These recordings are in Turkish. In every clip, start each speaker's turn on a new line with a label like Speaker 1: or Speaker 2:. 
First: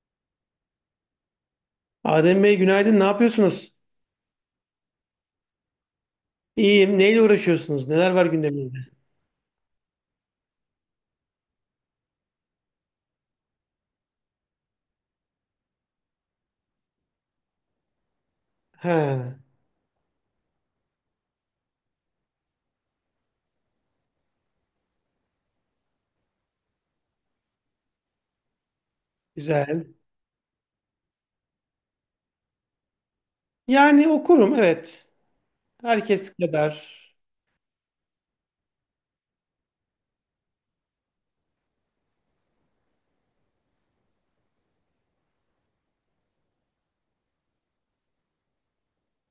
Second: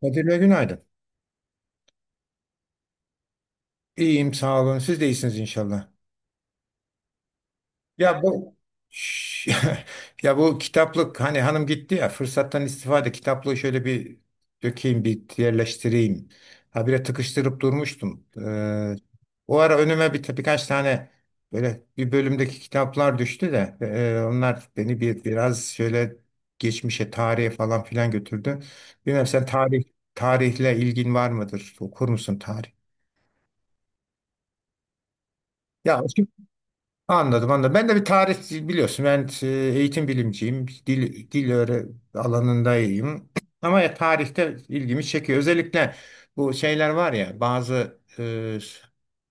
Speaker 1: Kadir Bey günaydın.
Speaker 2: Adem Bey günaydın. Ne yapıyorsunuz?
Speaker 1: İyiyim sağ olun. Siz de iyisiniz inşallah.
Speaker 2: İyiyim. Neyle uğraşıyorsunuz? Neler
Speaker 1: Ya
Speaker 2: var
Speaker 1: bu
Speaker 2: gündeminizde?
Speaker 1: Şş, ya bu kitaplık hani hanım gitti ya fırsattan istifade kitaplığı şöyle bir dökeyim bir yerleştireyim. Habire tıkıştırıp durmuştum.
Speaker 2: Ha,
Speaker 1: O ara önüme birkaç tane böyle bir bölümdeki kitaplar düştü de onlar beni bir biraz şöyle geçmişe tarihe falan filan götürdü. Bilmem sen
Speaker 2: güzel.
Speaker 1: tarihle ilgin var mıdır? Okur musun tarih?
Speaker 2: Yani okurum, evet.
Speaker 1: Ya
Speaker 2: Herkes kadar.
Speaker 1: Anladım, anladım. Ben de bir tarih biliyorsun. Ben eğitim bilimciyim. Dil öğre alanında iyiyim. Ama ya tarihte ilgimi çekiyor. Özellikle bu şeyler var ya bazı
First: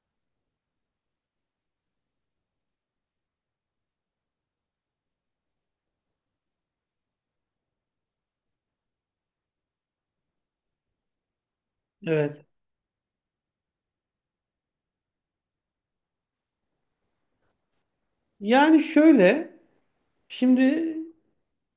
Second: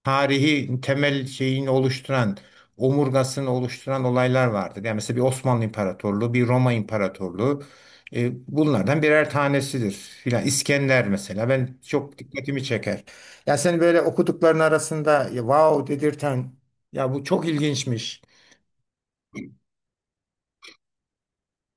Speaker 1: tarihi temel şeyini oluşturan, omurgasını oluşturan olaylar vardır. Yani mesela bir Osmanlı İmparatorluğu, bir Roma İmparatorluğu e, bunlardan birer tanesidir. Filan İskender mesela ben çok
Speaker 2: Evet.
Speaker 1: dikkatimi çeker. Ya sen böyle okudukların arasında ya, wow dedirten ya bu çok ilginçmiş.
Speaker 2: Yani şöyle, şimdi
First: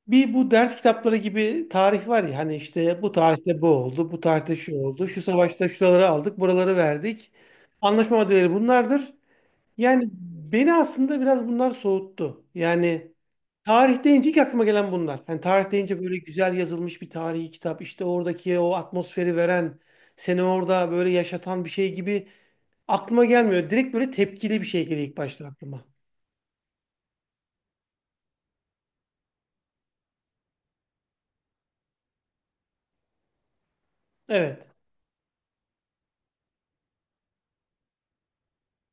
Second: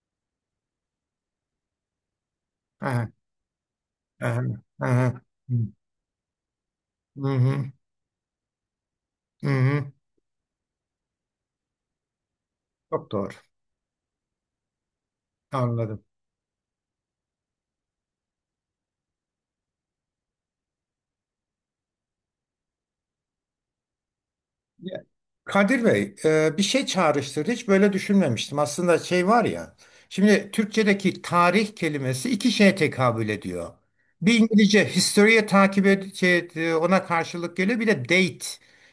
Speaker 2: bu ders kitapları gibi tarih var ya, hani işte
Speaker 1: Aha,
Speaker 2: bu tarihte bu oldu, bu
Speaker 1: aha,
Speaker 2: tarihte şu oldu, şu
Speaker 1: aha.
Speaker 2: savaşta şuraları aldık, buraları
Speaker 1: Hı
Speaker 2: verdik.
Speaker 1: hı,
Speaker 2: Anlaşma maddeleri bunlardır.
Speaker 1: hı hı.
Speaker 2: Yani beni aslında biraz bunlar soğuttu.
Speaker 1: Çok
Speaker 2: Yani
Speaker 1: doğru.
Speaker 2: tarih deyince ilk aklıma gelen bunlar. Yani tarih deyince
Speaker 1: Anladım.
Speaker 2: böyle güzel yazılmış bir tarihi kitap, işte oradaki o atmosferi veren, seni orada böyle yaşatan bir şey gibi aklıma gelmiyor. Direkt böyle tepkili bir şey
Speaker 1: Ya,
Speaker 2: geliyor ilk başta
Speaker 1: Kadir
Speaker 2: aklıma.
Speaker 1: Bey, bir şey çağrıştırdı. Hiç böyle düşünmemiştim. Aslında şey var ya. Şimdi Türkçedeki tarih kelimesi iki şeye tekabül ediyor. Bir
Speaker 2: Evet.
Speaker 1: İngilizce history'e takip ed şey, ona karşılık geliyor. Bir de date.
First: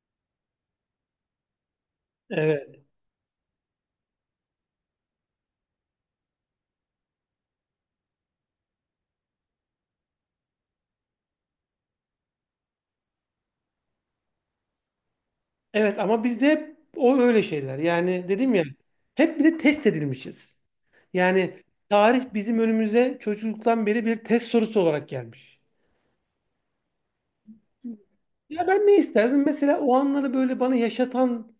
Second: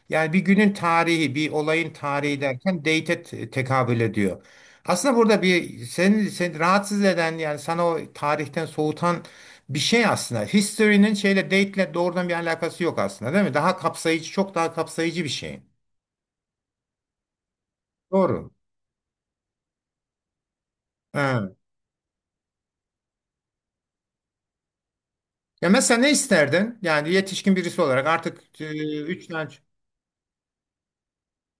Speaker 1: Yani bir günün tarihi, bir olayın tarihi derken
Speaker 2: Evet.
Speaker 1: date'e tekabül ediyor. Aslında burada bir seni rahatsız eden yani sana o tarihten soğutan bir şey aslında. History'nin şeyle date'le doğrudan bir alakası yok aslında, değil mi? Çok daha kapsayıcı bir şey.
Speaker 2: Evet ama bizde hep o öyle şeyler. Yani
Speaker 1: Doğru.
Speaker 2: dedim ya, hep bir de test edilmişiz.
Speaker 1: Ha.
Speaker 2: Yani tarih bizim önümüze çocukluktan beri bir test sorusu olarak gelmiş.
Speaker 1: Ya mesela ne isterdin? Yani yetişkin birisi olarak artık
Speaker 2: Ya ben ne
Speaker 1: üç
Speaker 2: isterdim?
Speaker 1: tane.
Speaker 2: Mesela o anları böyle bana yaşatan,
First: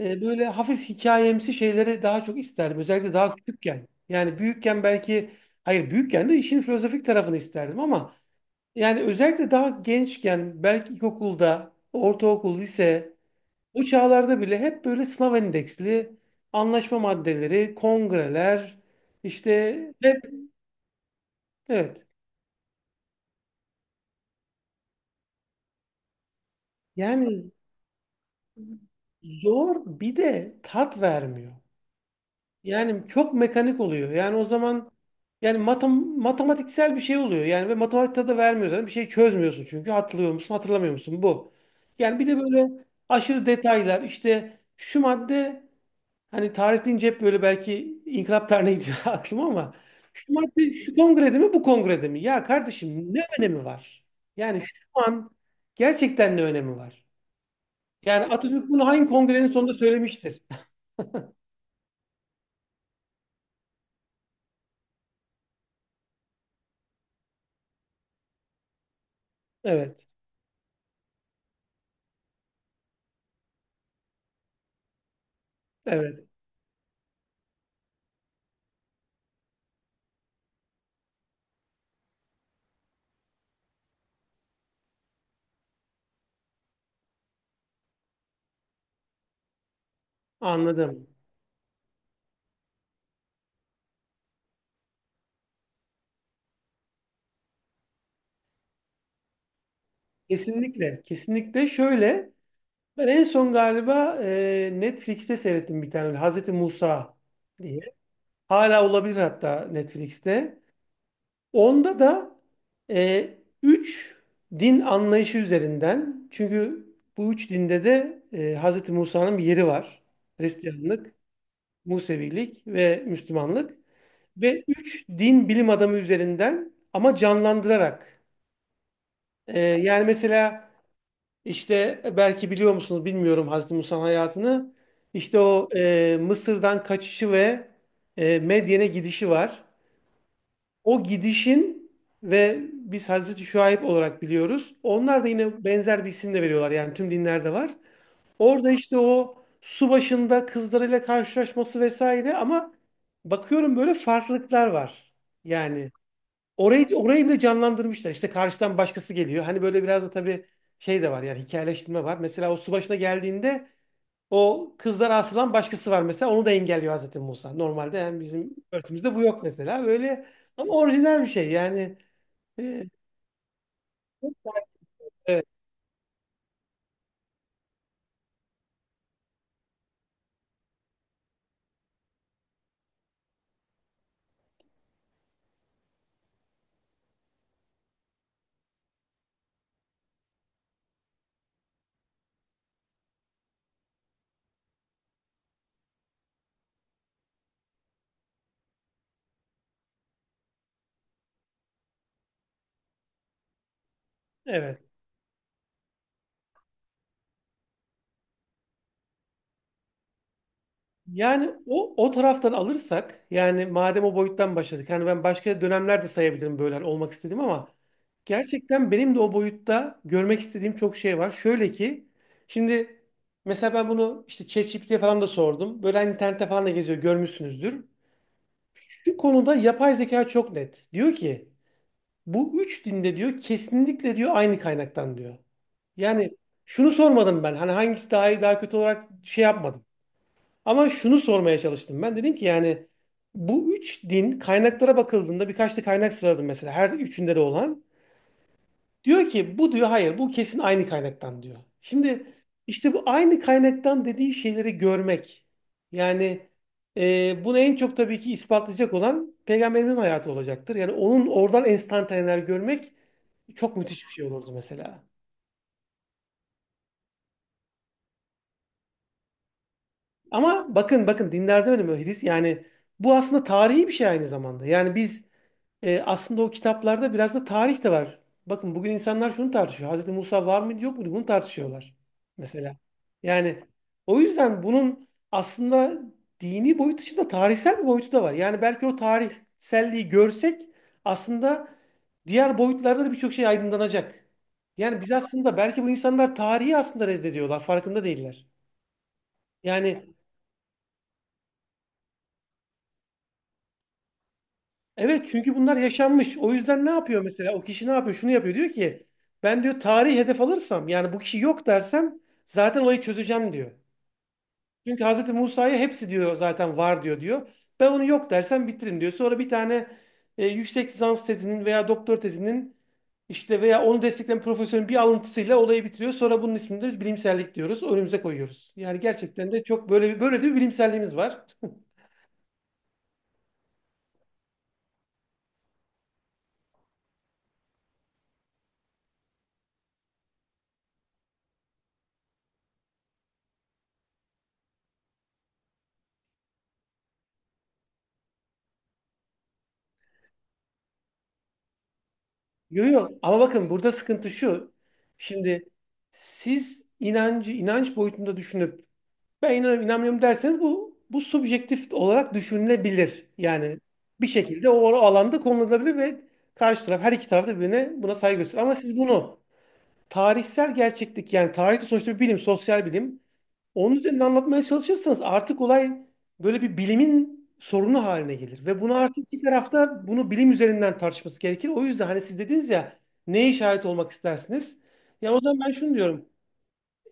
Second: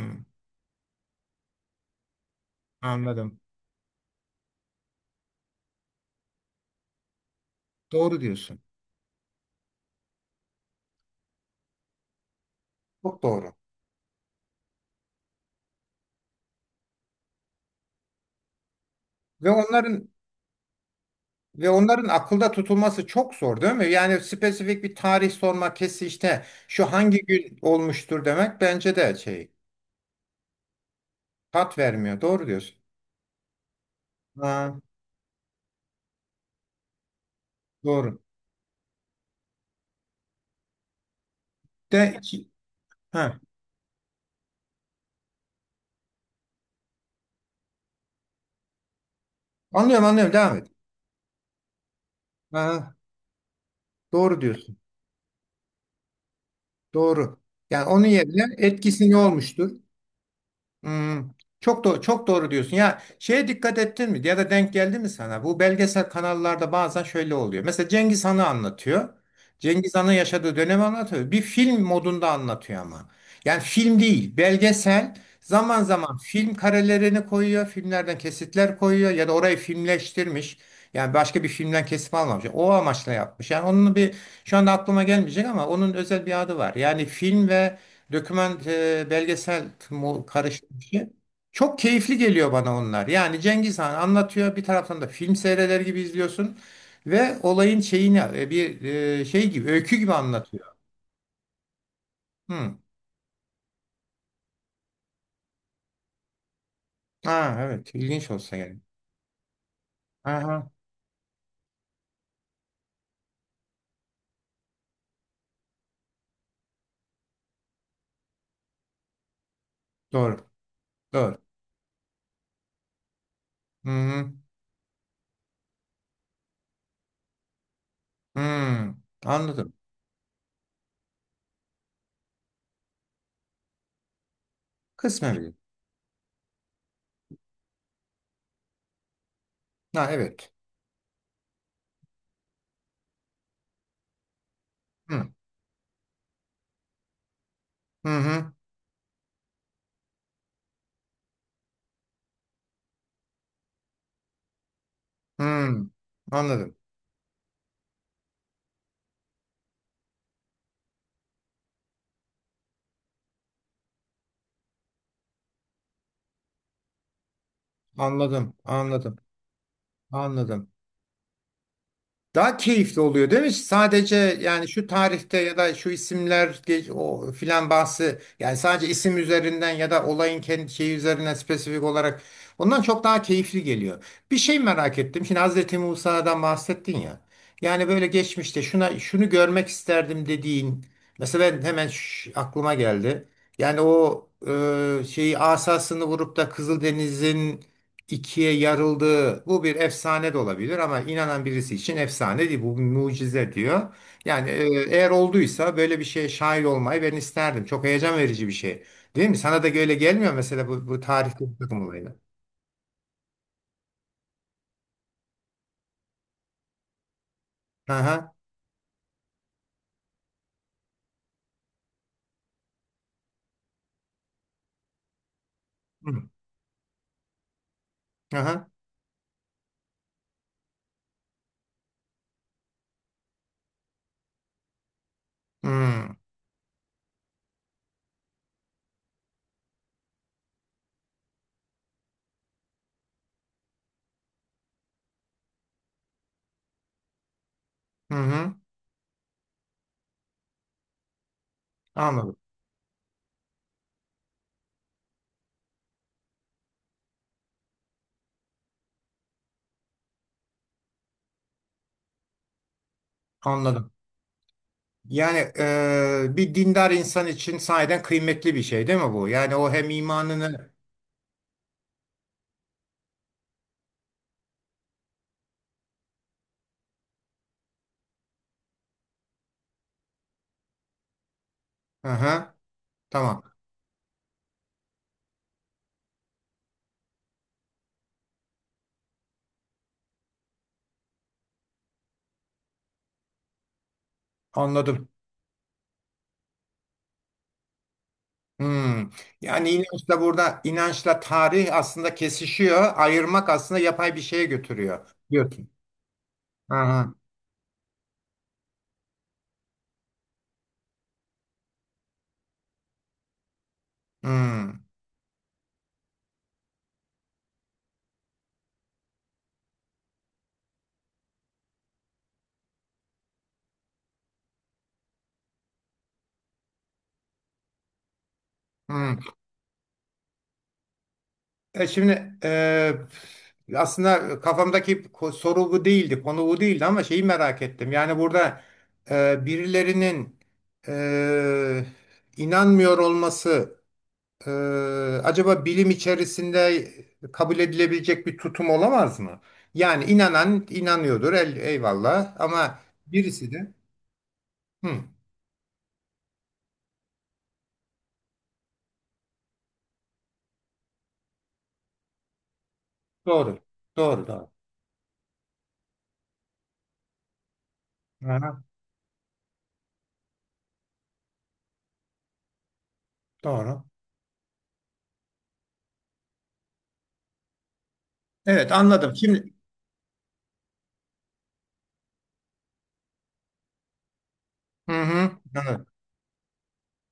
Speaker 2: böyle hafif hikayemsi şeyleri daha çok isterdim. Özellikle daha
Speaker 1: anladım.
Speaker 2: küçükken. Yani büyükken belki hayır, büyükken de işin filozofik tarafını isterdim ama
Speaker 1: Doğru diyorsun.
Speaker 2: yani özellikle daha gençken, belki ilkokulda, ortaokul, lise,
Speaker 1: Çok doğru.
Speaker 2: bu çağlarda bile hep böyle sınav endeksli anlaşma maddeleri, kongreler,
Speaker 1: Ve
Speaker 2: işte
Speaker 1: onların
Speaker 2: hep.
Speaker 1: ve
Speaker 2: Evet.
Speaker 1: onların akılda tutulması çok zor değil mi? Yani spesifik bir tarih sormak kesin işte şu hangi
Speaker 2: Yani
Speaker 1: gün olmuştur demek bence de şey
Speaker 2: zor, bir de tat vermiyor.
Speaker 1: tat vermiyor. Doğru diyorsun.
Speaker 2: Yani çok mekanik oluyor. Yani o
Speaker 1: Ha,
Speaker 2: zaman yani matematiksel bir şey oluyor. Yani ve
Speaker 1: doğru.
Speaker 2: matematikte de vermiyor zaten. Bir şey çözmüyorsun çünkü. Hatırlıyor musun, hatırlamıyor musun? Bu.
Speaker 1: De,
Speaker 2: Yani bir de böyle
Speaker 1: ha,
Speaker 2: aşırı detaylar. İşte şu madde, hani tarih deyince hep böyle belki inkılap tarihine gidiyor aklıma ama
Speaker 1: anlıyorum
Speaker 2: şu
Speaker 1: anlıyorum devam et.
Speaker 2: madde şu kongrede mi bu kongrede mi? Ya
Speaker 1: Ha,
Speaker 2: kardeşim, ne önemi var?
Speaker 1: doğru
Speaker 2: Yani şu
Speaker 1: diyorsun.
Speaker 2: an gerçekten ne önemi var?
Speaker 1: Doğru. Yani onun
Speaker 2: Yani
Speaker 1: yerine
Speaker 2: Atatürk bunu hangi
Speaker 1: etkisi ne
Speaker 2: kongrenin
Speaker 1: olmuştur?
Speaker 2: sonunda söylemiştir?
Speaker 1: Hmm, çok doğru, çok doğru diyorsun. Ya şeye dikkat ettin mi? Ya da denk geldi mi sana? Bu belgesel kanallarda bazen şöyle oluyor. Mesela Cengiz Han'ı anlatıyor. Cengiz
Speaker 2: Evet.
Speaker 1: Han'ın yaşadığı dönemi anlatıyor. Bir film modunda anlatıyor ama. Yani film değil, belgesel. Zaman zaman
Speaker 2: Evet.
Speaker 1: film karelerini koyuyor, filmlerden kesitler koyuyor ya da orayı filmleştirmiş. Yani başka bir filmden kesim almamış. O amaçla yapmış. Yani onun bir şu anda aklıma gelmeyecek ama onun özel bir adı var. Yani film ve doküman belgesel mu-
Speaker 2: Anladım.
Speaker 1: karışmışı. Çok keyifli geliyor bana onlar. Yani Cengiz Han anlatıyor bir taraftan da film seyreder gibi izliyorsun ve olayın şeyini şey gibi öykü gibi anlatıyor.
Speaker 2: Kesinlikle, kesinlikle şöyle.
Speaker 1: Hı.
Speaker 2: Ben en son galiba Netflix'te seyrettim bir tane öyle, Hazreti Musa
Speaker 1: Ha
Speaker 2: diye.
Speaker 1: evet ilginç olsa gerek.
Speaker 2: Hala olabilir hatta Netflix'te.
Speaker 1: Aha
Speaker 2: Onda da e, üç din anlayışı üzerinden. Çünkü bu üç dinde de Hazreti Musa'nın bir yeri var.
Speaker 1: doğru
Speaker 2: Hristiyanlık,
Speaker 1: doğru.
Speaker 2: Musevilik ve Müslümanlık.
Speaker 1: Hı hı.
Speaker 2: Ve üç din bilim adamı üzerinden ama canlandırarak.
Speaker 1: Hı. Anladım.
Speaker 2: Yani mesela İşte belki biliyor musunuz bilmiyorum Hazreti Musa'nın hayatını.
Speaker 1: Kısmen
Speaker 2: İşte
Speaker 1: bir.
Speaker 2: o Mısır'dan kaçışı ve Medyen'e gidişi var.
Speaker 1: Ha evet.
Speaker 2: O gidişin ve biz Hazreti Şuayb olarak biliyoruz. Onlar da
Speaker 1: Hı
Speaker 2: yine benzer bir isimle veriyorlar. Yani tüm dinlerde var.
Speaker 1: hı hı.
Speaker 2: Orada işte o su başında kızlarıyla karşılaşması vesaire ama bakıyorum böyle farklılıklar var.
Speaker 1: Hı.
Speaker 2: Yani
Speaker 1: Anladım.
Speaker 2: orayı, orayı bile canlandırmışlar. İşte karşıdan başkası geliyor. Hani böyle biraz da tabii şey de var, yani hikayeleştirme var. Mesela o su başına geldiğinde o kızlara asılan başkası var mesela. Onu da engelliyor Hazreti Musa. Normalde yani bizim
Speaker 1: Anladım.
Speaker 2: örtümüzde
Speaker 1: Anladım.
Speaker 2: bu yok mesela. Böyle
Speaker 1: Anladım.
Speaker 2: ama orijinal bir şey yani.
Speaker 1: Daha
Speaker 2: Ee,
Speaker 1: keyifli oluyor değil mi? Sadece yani şu tarihte
Speaker 2: evet.
Speaker 1: ya da şu isimler ge- o filan bahsi yani sadece isim üzerinden ya da olayın kendi şeyi üzerinden spesifik olarak ondan çok daha keyifli geliyor. Bir şey merak ettim. Şimdi Hazreti Musa'dan bahsettin ya. Yani böyle geçmişte şuna şunu görmek isterdim dediğin mesela ben hemen şş- aklıma geldi. Yani o şeyi asasını vurup da Kızıldeniz'in ikiye yarıldığı bu bir efsane de olabilir ama inanan birisi için efsane değil bu bir mucize diyor. Yani
Speaker 2: Evet.
Speaker 1: eğer olduysa böyle bir şeye şahit olmayı ben isterdim. Çok heyecan verici bir şey. Değil mi? Sana da böyle gelmiyor mesela bu tarihte
Speaker 2: Yani
Speaker 1: bir takım
Speaker 2: o o
Speaker 1: olaylar.
Speaker 2: taraftan alırsak, yani madem o boyuttan başladık. Yani ben başka dönemlerde sayabilirim böyle hani olmak istediğim ama
Speaker 1: Hı hı.
Speaker 2: gerçekten benim de o boyutta görmek istediğim çok şey var. Şöyle ki, şimdi mesela ben bunu işte ChatGPT'ye falan da sordum. Böyle hani internette falan da geziyor, görmüşsünüzdür.
Speaker 1: Hı hı.
Speaker 2: Şu konuda yapay zeka çok net. Diyor ki bu üç dinde diyor kesinlikle diyor aynı kaynaktan diyor.
Speaker 1: Hı
Speaker 2: Yani şunu sormadım ben hani hangisi daha iyi daha kötü olarak şey yapmadım. Ama şunu sormaya çalıştım ben. Dedim ki yani bu üç din kaynaklara bakıldığında, birkaç da kaynak sıraladım mesela her üçünde de olan.
Speaker 1: hı. hı.
Speaker 2: Diyor ki bu diyor hayır bu kesin aynı kaynaktan diyor.
Speaker 1: Anladım.
Speaker 2: Şimdi işte bu aynı kaynaktan dediği şeyleri görmek. Yani bunu en çok tabii ki ispatlayacak olan peygamberimizin hayatı olacaktır. Yani onun oradan enstantaneler görmek çok
Speaker 1: Anladım.
Speaker 2: müthiş bir şey olurdu mesela.
Speaker 1: Yani bir dindar insan için sahiden kıymetli bir şey değil mi bu? Yani o hem imanını...
Speaker 2: Ama bakın, bakın dinlerde öyle mi? Hris yani bu aslında tarihi bir şey aynı zamanda. Yani biz aslında o kitaplarda biraz da tarih de var. Bakın bugün insanlar şunu tartışıyor. Hazreti Musa var mıydı yok muydu? Bunu tartışıyorlar.
Speaker 1: Hı hı.
Speaker 2: Mesela.
Speaker 1: Tamam.
Speaker 2: Yani o yüzden bunun aslında dini boyut dışında tarihsel bir boyutu da var. Yani belki o tarihselliği görsek aslında diğer boyutlarda da birçok şey aydınlanacak. Yani
Speaker 1: Anladım.
Speaker 2: biz aslında belki, bu insanlar tarihi aslında reddediyorlar. Farkında değiller.
Speaker 1: Hmm. Yani
Speaker 2: Yani
Speaker 1: inançla burada tarih aslında kesişiyor. Ayırmak aslında yapay bir şeye götürüyor
Speaker 2: evet, çünkü
Speaker 1: diyorsun.
Speaker 2: bunlar yaşanmış. O yüzden ne
Speaker 1: Aha.
Speaker 2: yapıyor mesela? O kişi ne yapıyor? Şunu yapıyor. Diyor ki ben diyor tarihi hedef alırsam yani bu kişi yok dersem zaten olayı çözeceğim diyor.
Speaker 1: Hmm.
Speaker 2: Çünkü Hazreti Musa'ya hepsi diyor zaten var diyor diyor. Ben onu yok dersem bitiririm diyor. Sonra bir tane yüksek lisans tezinin veya doktor tezinin işte veya onu destekleyen profesörün bir alıntısıyla olayı bitiriyor. Sonra bunun ismini de biz bilimsellik diyoruz. Önümüze koyuyoruz. Yani
Speaker 1: Hmm.
Speaker 2: gerçekten de çok böyle de bir bilimselliğimiz var.
Speaker 1: E şimdi e, aslında kafamdaki ko- soru bu değildi, konu bu değildi ama şeyi merak ettim. Yani burada birilerinin e, inanmıyor olması Ee, acaba bilim içerisinde kabul edilebilecek bir tutum olamaz mı? Yani inanan inanıyordur, el, eyvallah. Ama
Speaker 2: Yok, yok ama
Speaker 1: birisi
Speaker 2: bakın
Speaker 1: de
Speaker 2: burada sıkıntı şu.
Speaker 1: hı,
Speaker 2: Şimdi siz inancı inanç boyutunda düşünüp ben inanıyorum inanmıyorum derseniz bu subjektif olarak düşünülebilir.
Speaker 1: doğru,
Speaker 2: Yani bir
Speaker 1: doğru.
Speaker 2: şekilde o alanda konulabilir ve karşı taraf, her iki taraf da birbirine buna saygı gösterir.
Speaker 1: Aha,
Speaker 2: Ama siz bunu tarihsel gerçeklik, yani tarih de sonuçta bir bilim, sosyal bilim,
Speaker 1: doğru.
Speaker 2: onun üzerinde anlatmaya çalışırsanız artık olay böyle bir bilimin sorunu haline gelir.
Speaker 1: Evet,
Speaker 2: Ve bunu
Speaker 1: anladım.
Speaker 2: artık iki
Speaker 1: Şimdi
Speaker 2: tarafta bunu bilim üzerinden tartışması gerekir. O yüzden hani siz dediniz ya, neye şahit olmak istersiniz?
Speaker 1: hı hı,
Speaker 2: Ya o zaman ben
Speaker 1: anladım,
Speaker 2: şunu diyorum.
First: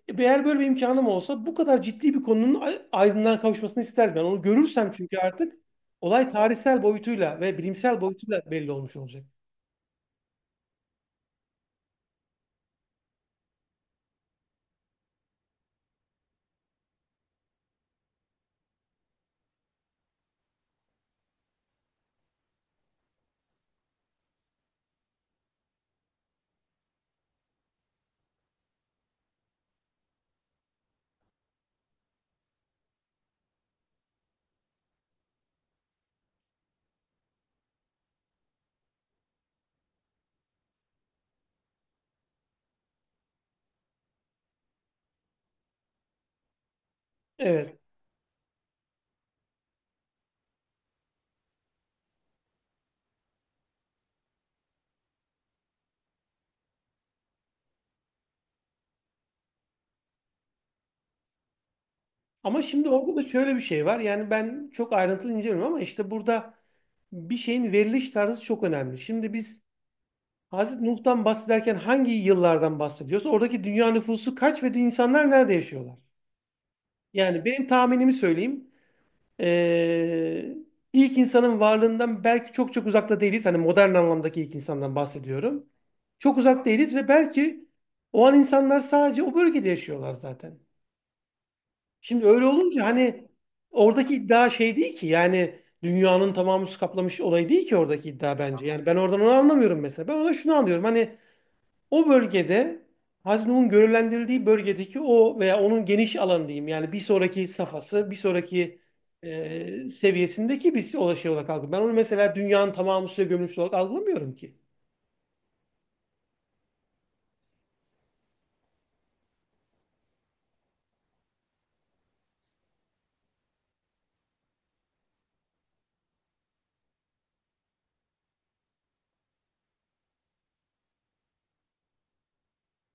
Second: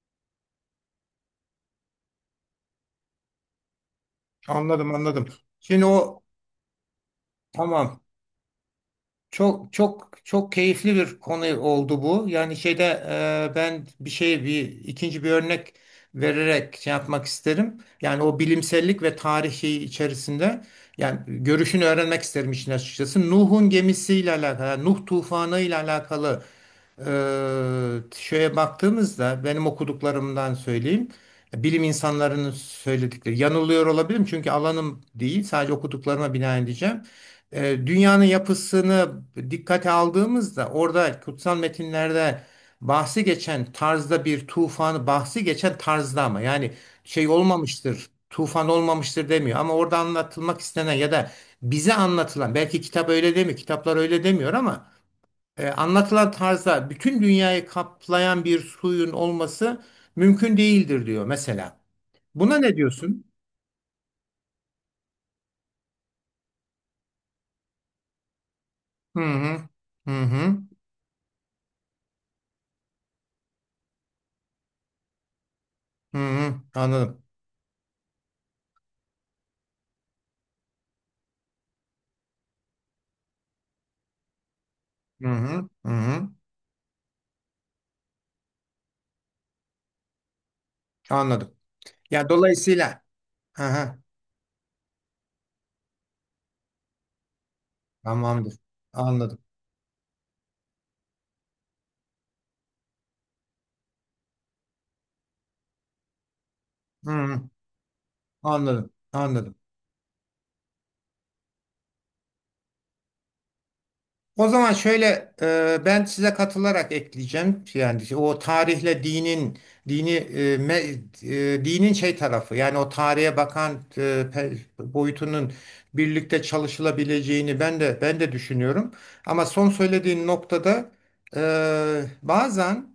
Speaker 2: E, eğer böyle bir imkanım olsa bu kadar ciddi bir konunun aydınlığa kavuşmasını isterdim. Ben onu görürsem,
Speaker 1: anladım.
Speaker 2: çünkü
Speaker 1: Anladım.
Speaker 2: artık
Speaker 1: Şimdi o
Speaker 2: olay tarihsel boyutuyla ve bilimsel
Speaker 1: tamam.
Speaker 2: boyutuyla belli olmuş olacak.
Speaker 1: Çok çok çok keyifli bir konu oldu bu. Yani şeyde ben bir şey bir ikinci bir örnek vererek şey yapmak isterim. Yani o bilimsellik ve tarihi içerisinde yani görüşünü öğrenmek isterim işin açıkçası. Nuh'un gemisiyle alakalı, Nuh tufanı ile alakalı. Şeye baktığımızda benim okuduklarımdan söyleyeyim. Bilim insanlarının söyledikleri yanılıyor olabilirim çünkü alanım değil sadece okuduklarıma binaen diyeceğim. Dünyanın yapısını dikkate aldığımızda orada kutsal metinlerde bahsi geçen tarzda ama yani şey
Speaker 2: Evet.
Speaker 1: olmamıştır tufan olmamıştır demiyor ama orada anlatılmak istenen ya da bize anlatılan belki kitaplar öyle demiyor ama anlatılan tarzda bütün dünyayı kaplayan bir suyun olması mümkün değildir diyor mesela. Buna
Speaker 2: Ama
Speaker 1: ne
Speaker 2: şimdi orada da
Speaker 1: diyorsun?
Speaker 2: şöyle bir şey var. Yani ben çok ayrıntılı incelemiyorum ama işte burada bir şeyin veriliş tarzı çok önemli.
Speaker 1: Hı
Speaker 2: Şimdi biz
Speaker 1: hı. Hı hı.
Speaker 2: Hazreti Nuh'tan bahsederken hangi yıllardan bahsediyorsa, oradaki dünya nüfusu kaç ve insanlar nerede yaşıyorlar?
Speaker 1: Hı hı. Anladım.
Speaker 2: Yani benim tahminimi söyleyeyim. Ee, ilk insanın varlığından belki çok çok uzakta değiliz. Hani modern anlamdaki ilk insandan
Speaker 1: Hı
Speaker 2: bahsediyorum.
Speaker 1: hı. Hı hı.
Speaker 2: Çok uzak değiliz ve belki o an insanlar sadece o bölgede yaşıyorlar zaten.
Speaker 1: Anladım.
Speaker 2: Şimdi
Speaker 1: Ya
Speaker 2: öyle olunca
Speaker 1: dolayısıyla
Speaker 2: hani
Speaker 1: aha,
Speaker 2: oradaki iddia şey değil ki, yani dünyanın tamamı su kaplamış olayı değil ki oradaki iddia
Speaker 1: tamamdır.
Speaker 2: bence. Yani ben oradan onu
Speaker 1: Anladım.
Speaker 2: anlamıyorum mesela. Ben orada şunu anlıyorum. Hani o bölgede, Haznuh'un görevlendirildiği bölgedeki o veya onun geniş alan diyeyim, yani bir
Speaker 1: Hı hı.
Speaker 2: sonraki safhası, bir sonraki
Speaker 1: Anladım. Anladım.
Speaker 2: seviyesindeki bir şey olarak algılıyorum. Ben onu mesela dünyanın tamamı suya gömülmüş olarak algılamıyorum
Speaker 1: O
Speaker 2: ki.
Speaker 1: zaman şöyle ben size katılarak ekleyeceğim. Yani o tarihle dinin dini e, me- e, dinin şey tarafı yani o tarihe bakan e, boyutunun birlikte çalışılabileceğini ben de düşünüyorum. Ama son söylediğin noktada bazen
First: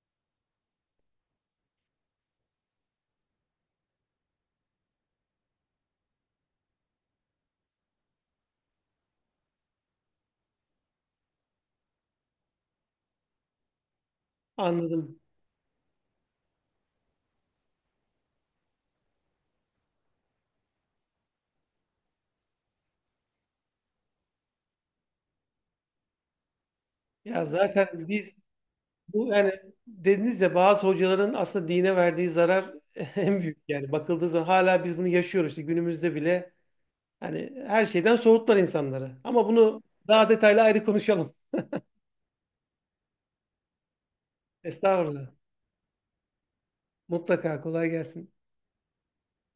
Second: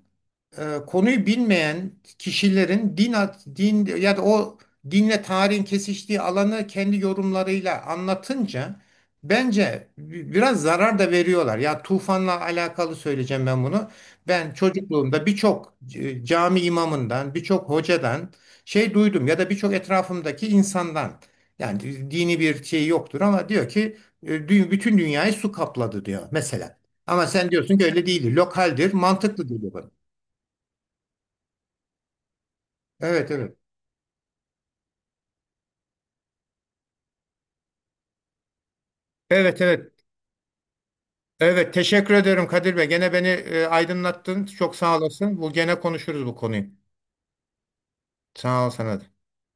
Speaker 1: konuyu bilmeyen kişilerin din ya da o dinle tarihin kesiştiği alanı kendi yorumlarıyla anlatınca bence bi- biraz zarar da veriyorlar. Ya tufanla alakalı söyleyeceğim ben bunu. Ben
Speaker 2: Anladım.
Speaker 1: çocukluğumda birçok c- cami imamından, birçok hocadan şey duydum ya da birçok etrafımdaki insandan yani dini bir şey yoktur ama diyor ki bütün dünyayı su kapladı diyor mesela. Ama
Speaker 2: Ya
Speaker 1: sen diyorsun ki
Speaker 2: zaten
Speaker 1: öyle değil.
Speaker 2: biz
Speaker 1: Lokaldir, mantıklı
Speaker 2: yani
Speaker 1: değil.
Speaker 2: dediniz ya bazı hocaların aslında dine verdiği zarar
Speaker 1: Evet,
Speaker 2: en
Speaker 1: evet.
Speaker 2: büyük, yani bakıldığı zaman hala biz bunu yaşıyoruz işte günümüzde bile, hani her şeyden soğuttular insanları. Ama
Speaker 1: Evet,
Speaker 2: bunu
Speaker 1: evet.
Speaker 2: daha detaylı ayrı konuşalım.
Speaker 1: Evet teşekkür ediyorum Kadir Bey. Gene beni aydınlattın. Çok sağ
Speaker 2: Estağfurullah.
Speaker 1: olasın. Bu gene konuşuruz bu konuyu.
Speaker 2: Mutlaka, kolay gelsin.
Speaker 1: Sağ ol sana da.